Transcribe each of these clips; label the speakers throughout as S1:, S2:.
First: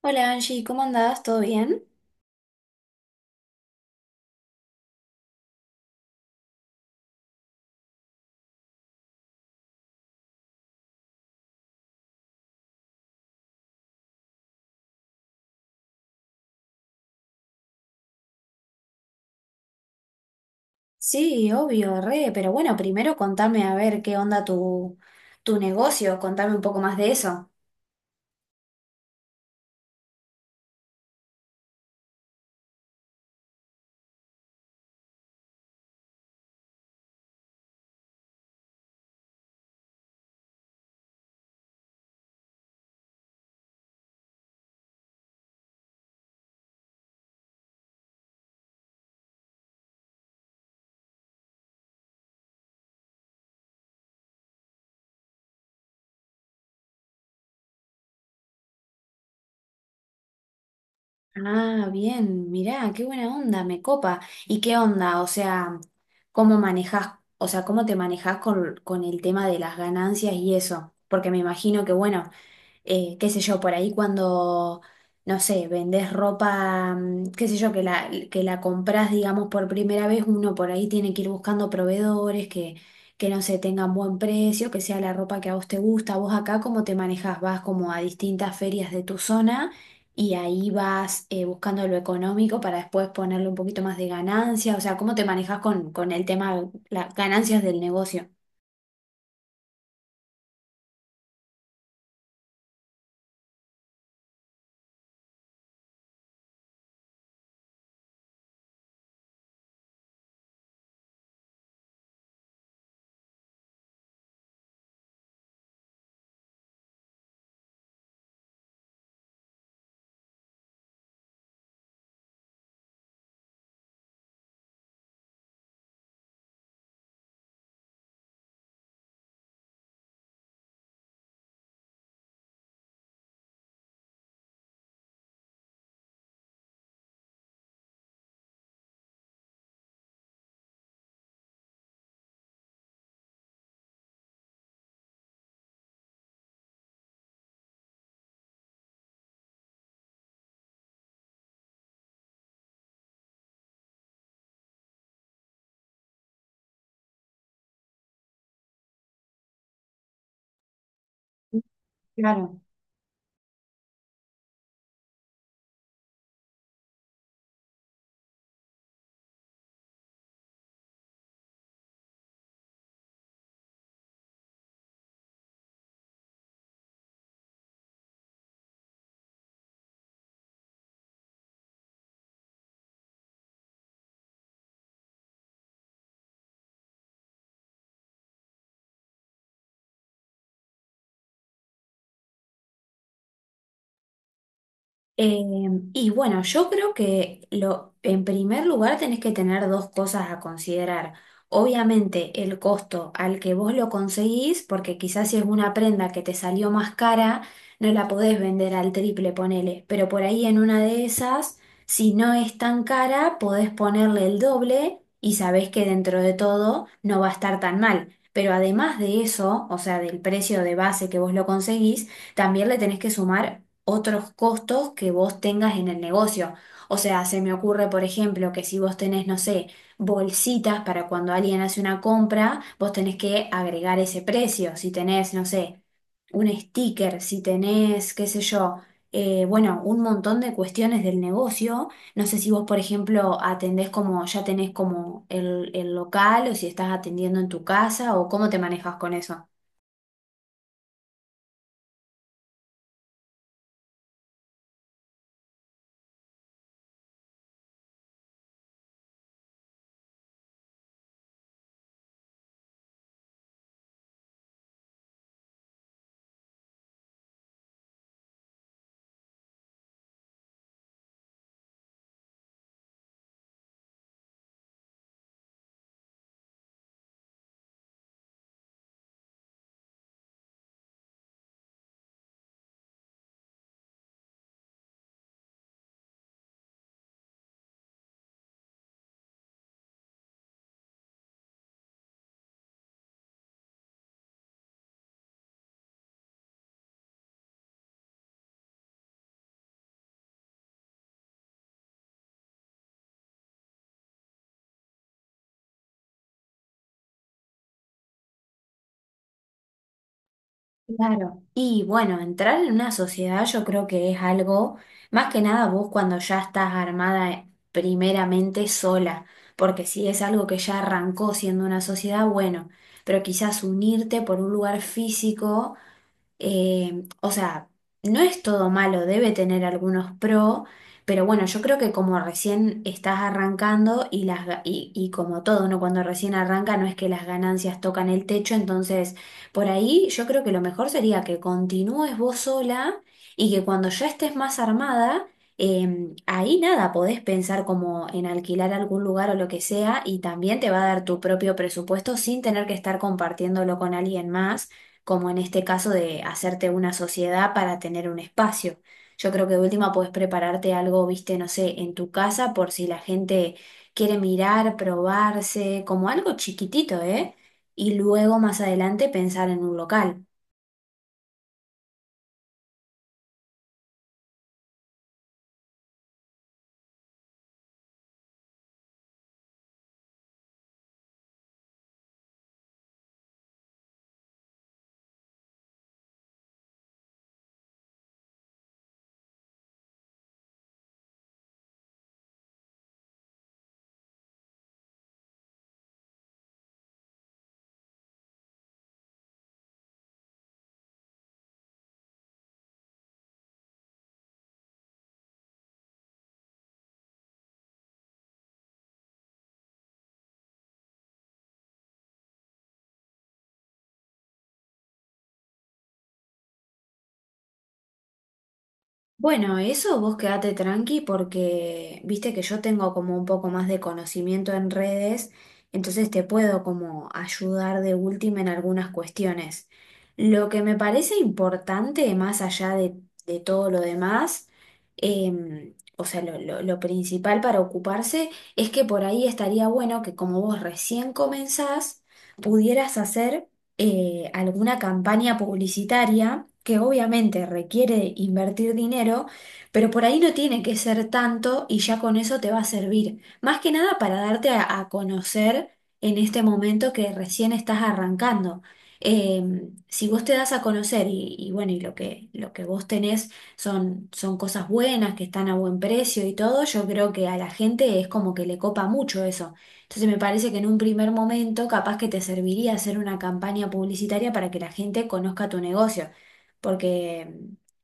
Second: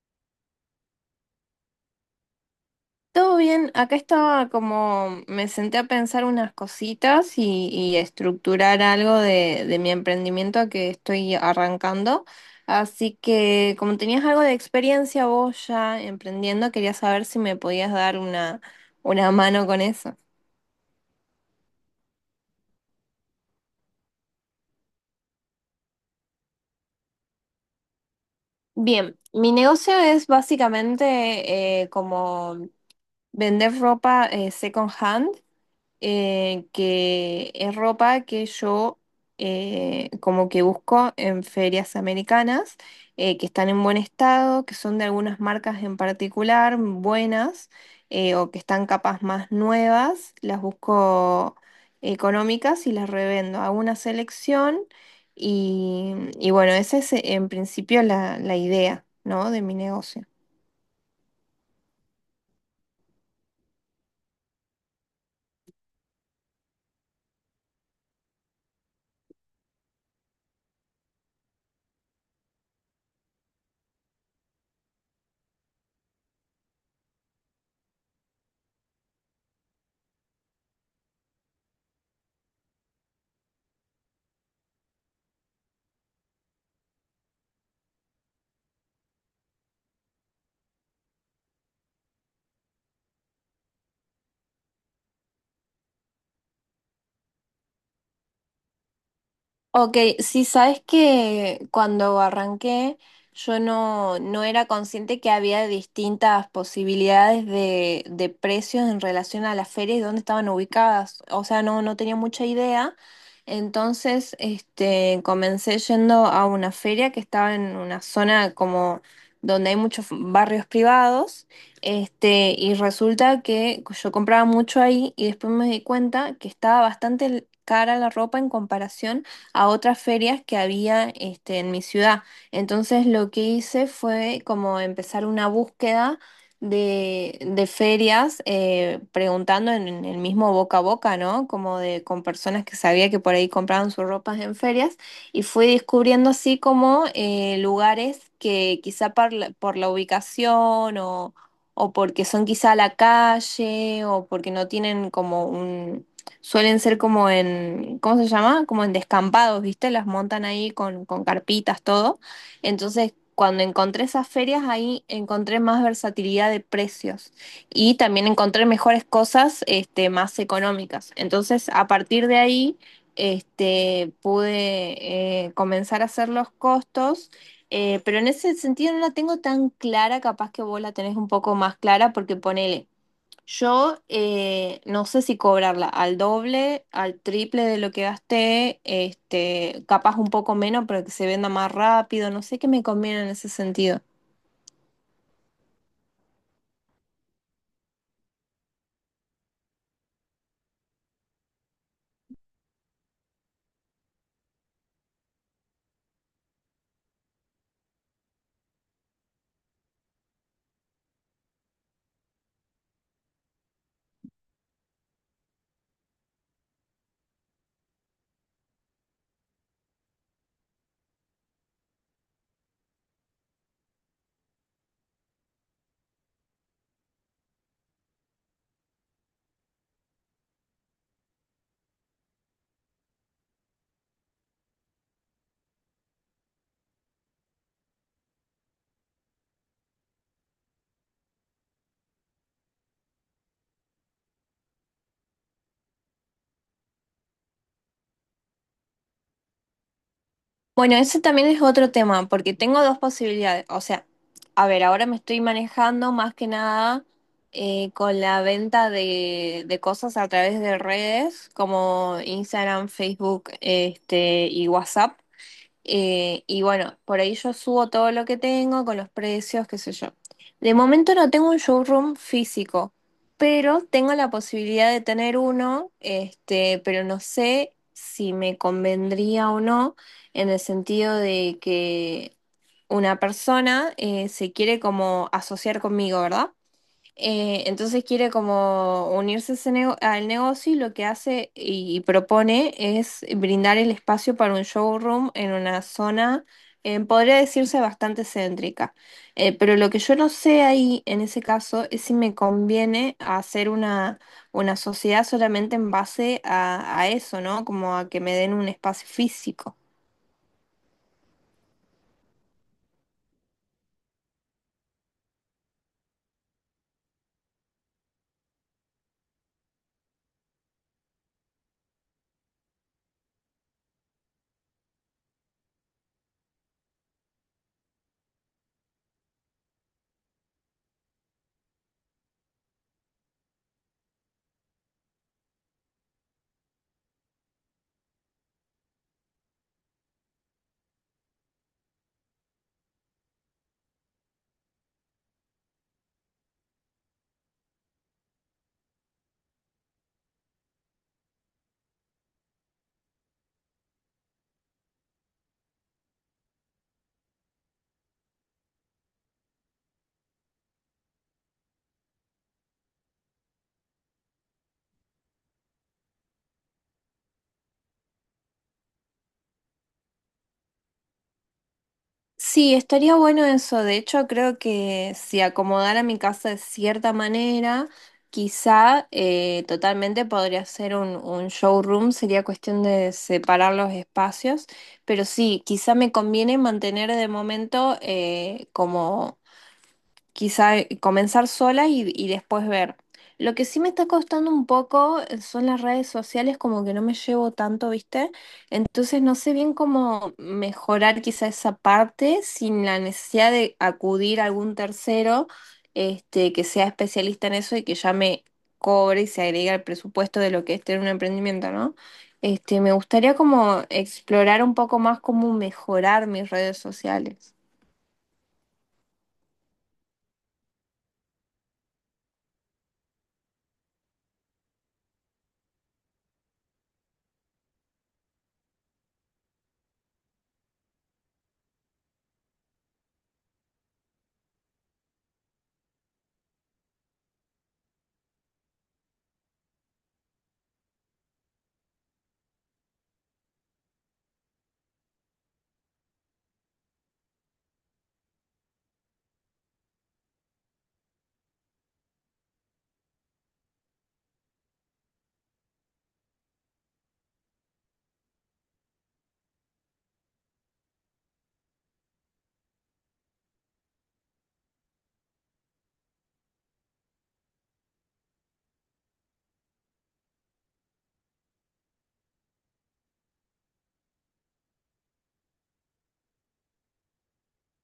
S1: Hola Angie, ¿cómo andás? ¿Todo bien?
S2: Todo bien, acá estaba como, me senté a pensar unas cositas y a estructurar algo de mi emprendimiento que estoy arrancando. Así que como tenías algo de experiencia vos ya emprendiendo, quería saber si me podías dar una mano con eso.
S1: Sí, obvio, re, pero bueno, primero contame a ver qué onda tu negocio, contame un poco más de eso.
S2: Bien, mi negocio es básicamente como vender ropa second hand, que es ropa que yo como que busco en ferias americanas, que están en buen estado, que son de algunas marcas en particular buenas, o que están capas más nuevas, las busco económicas y las revendo. Hago una selección y, y bueno, esa es en principio la idea, ¿no? De mi negocio.
S1: Ah, bien, mirá, qué buena onda, me copa. ¿Y qué onda? O sea, ¿cómo manejás, o sea, cómo te manejás con el tema de las ganancias y eso? Porque me imagino que, bueno, qué sé yo, por ahí cuando, no sé, vendés ropa, qué sé yo, que la comprás, digamos, por primera vez, uno por ahí tiene que ir buscando proveedores que no se tengan buen precio, que sea la ropa que a vos te gusta. Vos acá, ¿cómo te manejás? Vas como a distintas ferias de tu zona y ahí vas buscando lo económico para después ponerle un poquito más de ganancia. O sea, ¿cómo te manejás con el tema, las ganancias del negocio?
S2: Ok, sí, sabes que cuando arranqué yo no era consciente que había distintas posibilidades de precios en relación a las ferias y dónde estaban ubicadas. O sea, no tenía mucha idea. Entonces, este, comencé yendo a una feria que estaba en una zona como donde hay muchos barrios privados. Este, y resulta que yo compraba mucho ahí y después me di cuenta que estaba bastante cara la ropa en comparación a otras ferias que había, este, en mi ciudad. Entonces lo que hice fue como empezar una búsqueda de ferias, preguntando en el mismo boca a boca, ¿no? Como de con personas que sabía que por ahí compraban sus ropas en ferias, y fui descubriendo así como lugares que quizá por la ubicación, o porque son quizá a la calle, o porque no tienen como un, suelen ser como en, ¿cómo se llama? Como en descampados, ¿viste? Las montan ahí con carpitas, todo.
S1: Claro.
S2: Entonces, cuando encontré esas ferias, ahí encontré más versatilidad de precios y también encontré mejores cosas, este, más económicas. Entonces, a partir de ahí, este, pude, comenzar a hacer los costos. Pero en ese sentido no la tengo tan clara, capaz que vos la tenés un poco más clara, porque ponele, yo, no sé si cobrarla al doble, al triple de lo que gasté, este, capaz un poco menos, pero que se venda más rápido, no sé qué me conviene en ese sentido.
S1: Eh, y bueno, yo creo que lo, en primer lugar tenés que tener dos cosas a considerar. Obviamente el costo al que vos lo conseguís, porque quizás si es una prenda que te salió más cara, no la podés vender al triple, ponele. Pero por ahí en una de esas, si no es tan cara, podés ponerle el doble y sabés que dentro de todo no va a estar tan mal. Pero además de eso, o sea, del precio de base que vos lo conseguís, también le tenés que sumar otros costos que vos tengas en el negocio. O sea, se me ocurre, por ejemplo, que si vos tenés, no sé, bolsitas para cuando alguien hace una compra, vos tenés que agregar ese precio. Si tenés, no sé, un sticker, si tenés, qué sé yo, bueno, un montón de cuestiones del negocio. No sé si vos, por ejemplo, atendés como, ya tenés como el local o si estás atendiendo en tu casa o cómo te manejas con eso.
S2: Bueno, ese también es otro tema, porque tengo dos posibilidades. O sea, a ver, ahora me estoy manejando más que nada, con la venta de cosas a través de redes como Instagram, Facebook, este, y WhatsApp. Y bueno, por ahí yo subo todo lo que tengo con los precios, qué sé yo. De momento no tengo un showroom físico, pero tengo la posibilidad de tener uno, este, pero no sé si me convendría o no, en el sentido de que una persona se quiere como asociar conmigo, ¿verdad? Entonces quiere como unirse a ese al negocio, y lo que hace y propone es brindar el espacio para un showroom en una zona podría decirse bastante céntrica. Pero lo que yo no sé ahí en ese caso es si me conviene hacer una sociedad solamente en base a eso, ¿no? Como a que me den un espacio físico.
S1: Claro, y bueno, entrar en una sociedad yo creo que es algo, más que nada vos cuando ya estás armada primeramente sola, porque si es algo que ya arrancó siendo una sociedad, bueno, pero quizás unirte por un lugar físico o sea, no es todo malo, debe tener algunos pro, pero bueno, yo creo que como recién estás arrancando y como todo, ¿no? Cuando recién arranca no es que las ganancias tocan el techo, entonces por ahí yo creo que lo mejor sería que continúes vos sola y que cuando ya estés más armada, ahí nada, podés pensar como en alquilar algún lugar o lo que sea y también te va a dar tu propio presupuesto sin tener que estar compartiéndolo con alguien más como en este caso de hacerte una sociedad para tener un espacio. Yo creo que de última podés prepararte algo, viste, no sé, en tu casa por si la gente quiere mirar, probarse, como algo chiquitito, ¿eh? Y luego más adelante pensar en un local.
S2: Sí, estaría bueno eso. De hecho, creo que si acomodara mi casa de cierta manera, quizá, totalmente podría ser un showroom. Sería cuestión de separar los espacios. Pero sí, quizá me conviene mantener de momento, como quizá, comenzar sola y después ver. Lo que sí me está costando un poco, son las redes sociales, como que no me llevo tanto, ¿viste? Entonces no sé bien cómo mejorar quizá esa parte sin la necesidad de acudir a algún tercero, este, que sea especialista en eso y que ya me cobre y se agrega al presupuesto de lo que es tener un emprendimiento, ¿no? Este, me gustaría como explorar un poco más cómo mejorar mis redes sociales.
S1: Bueno, eso vos quedate tranqui porque viste que yo tengo como un poco más de conocimiento en redes, entonces te puedo como ayudar de última en algunas cuestiones. Lo que me parece importante, más allá de todo lo demás, o sea, lo principal para ocuparse es que por ahí estaría bueno que como vos recién comenzás, pudieras hacer alguna campaña publicitaria que obviamente requiere invertir dinero, pero por ahí no tiene que ser tanto y ya con eso te va a servir. Más que nada para darte a conocer en este momento que recién estás arrancando. Eh, si vos te das a conocer y bueno, y lo que vos tenés son cosas buenas, que están a buen precio y todo, yo creo que a la gente es como que le copa mucho eso. Entonces me parece que en un primer momento capaz que te serviría hacer una campaña publicitaria para que la gente conozca tu negocio. Porque,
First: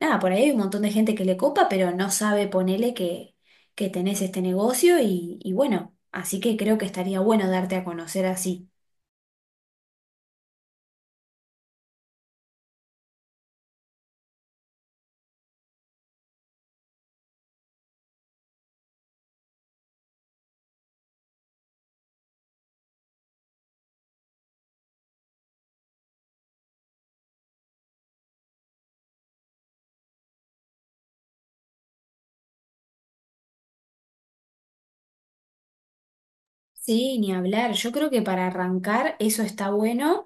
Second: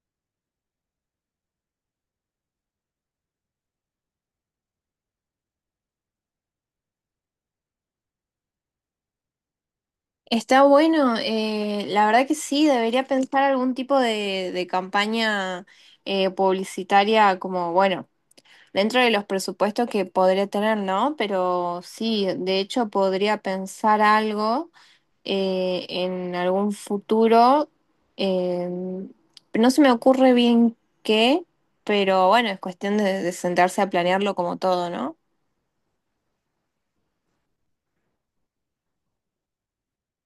S1: nada, por ahí hay un montón de gente que le copa, pero no sabe ponele que tenés este negocio y bueno, así que creo que estaría bueno darte a conocer así.
S2: Está bueno, la verdad que sí, debería pensar algún tipo de campaña publicitaria como, bueno, dentro de los presupuestos que podría tener, ¿no? Pero sí, de hecho podría pensar algo en algún futuro. eh, no se me ocurre bien qué, pero bueno, es cuestión de sentarse a planearlo como todo, ¿no?
S1: Sí, ni hablar. Yo creo que para arrancar eso está bueno.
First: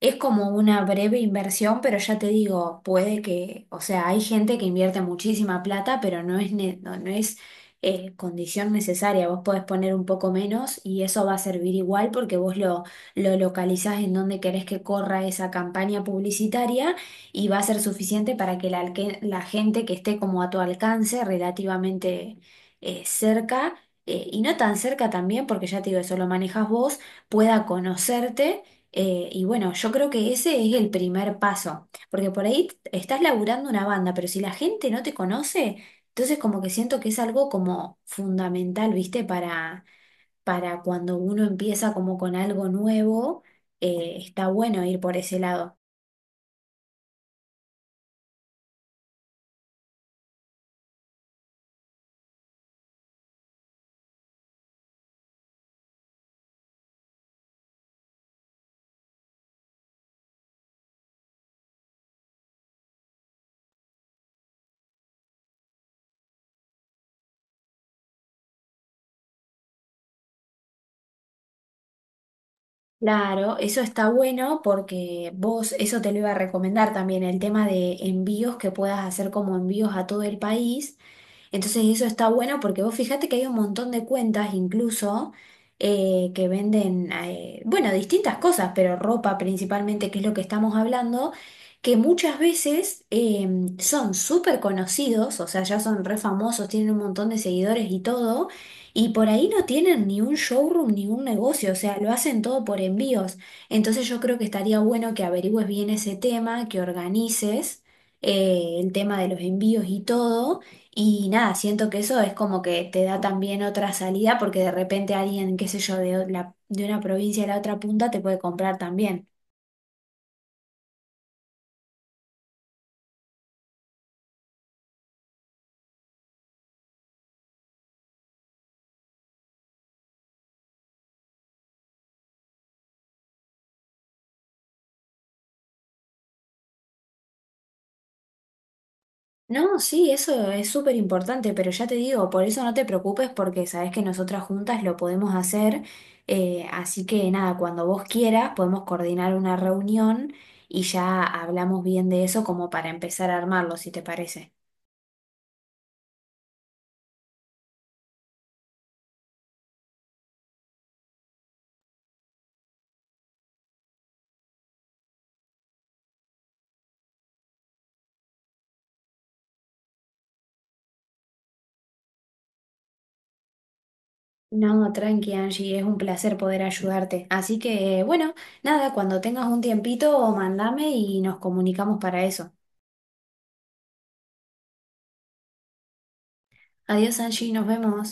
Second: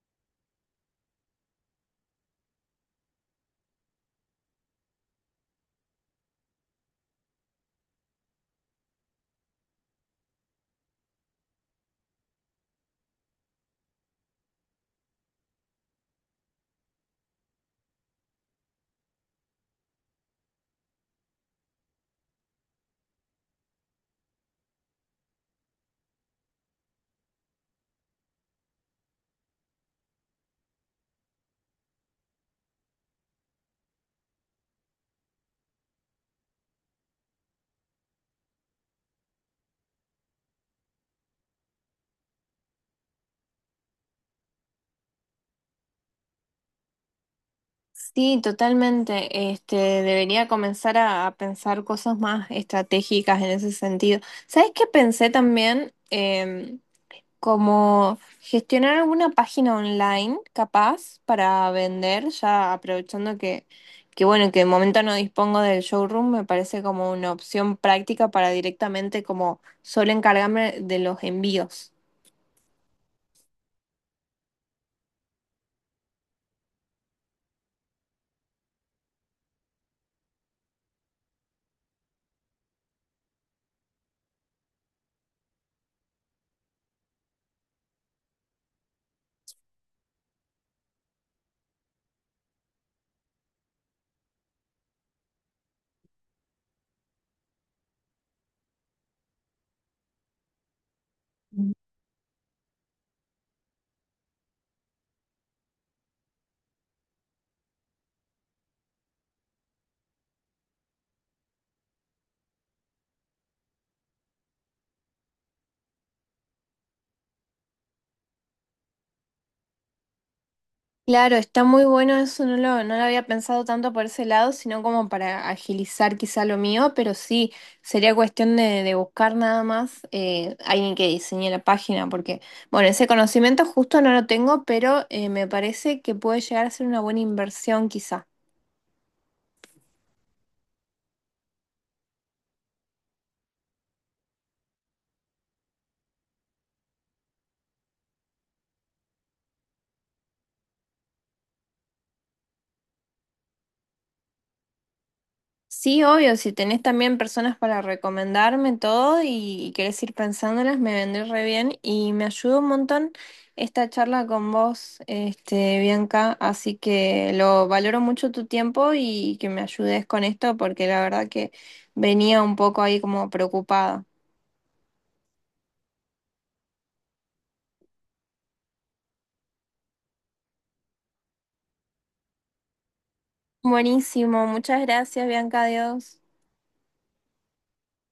S1: Es como una breve inversión, pero ya te digo, puede que, o sea, hay gente que invierte muchísima plata, pero no es, no es condición necesaria. Vos podés poner un poco menos y eso va a servir igual porque lo localizás en donde querés que corra esa campaña publicitaria y va a ser suficiente para que la gente que esté como a tu alcance relativamente cerca, y no tan cerca también, porque ya te digo, eso lo manejas vos, pueda conocerte y bueno, yo creo que ese es el primer paso, porque por ahí t- estás laburando una banda, pero si la gente no te conoce, entonces como que siento que es algo como fundamental, ¿viste? Para cuando uno empieza como con algo nuevo, está bueno ir por ese lado.
S2: Sí, totalmente. Este, debería comenzar a pensar cosas más estratégicas en ese sentido. ¿Sabes qué pensé también? Em, como gestionar alguna página online capaz para vender, ya aprovechando que bueno, que de momento no dispongo del showroom, me parece como una opción práctica para directamente como solo encargarme de los envíos.
S1: Claro, eso está bueno porque vos, eso te lo iba a recomendar también, el tema de envíos que puedas hacer como envíos a todo el país. Entonces eso está bueno porque vos fijate que hay un montón de cuentas incluso que venden, bueno, distintas cosas, pero ropa principalmente, que es lo que estamos hablando, que muchas veces son súper conocidos, o sea, ya son re famosos, tienen un montón de seguidores y todo, y por ahí no tienen ni un showroom ni un negocio, o sea, lo hacen todo por envíos. Entonces yo creo que estaría bueno que averigües bien ese tema, que organices el tema de los envíos y todo y nada, siento que eso es como que te da también otra salida porque de repente alguien, qué sé yo, de una provincia a la otra punta te puede comprar también.
S2: Claro, está muy bueno eso, no lo había pensado tanto por ese lado, sino como para agilizar quizá lo mío, pero sí, sería cuestión de buscar nada más, alguien que diseñe la página, porque, bueno, ese conocimiento justo no lo tengo, pero me parece que puede llegar a ser una buena inversión quizá.
S1: No, sí, eso es súper importante, pero ya te digo, por eso no te preocupes porque sabes que nosotras juntas lo podemos hacer. Así que nada, cuando vos quieras podemos coordinar una reunión y ya hablamos bien de eso como para empezar a armarlo, si te parece.
S2: Sí, obvio, si tenés también personas para recomendarme todo y querés ir pensándolas, me vendré re bien y me ayudó un montón esta charla con vos, este, Bianca, así que lo valoro mucho tu tiempo y que me ayudes con esto porque la verdad que venía un poco ahí como preocupada.
S1: No, tranqui Angie, es un placer poder ayudarte. Así que, bueno, nada, cuando tengas un tiempito, mandame y nos comunicamos para eso.
S2: Buenísimo, muchas gracias, Bianca, adiós.
S1: Adiós Angie, nos vemos.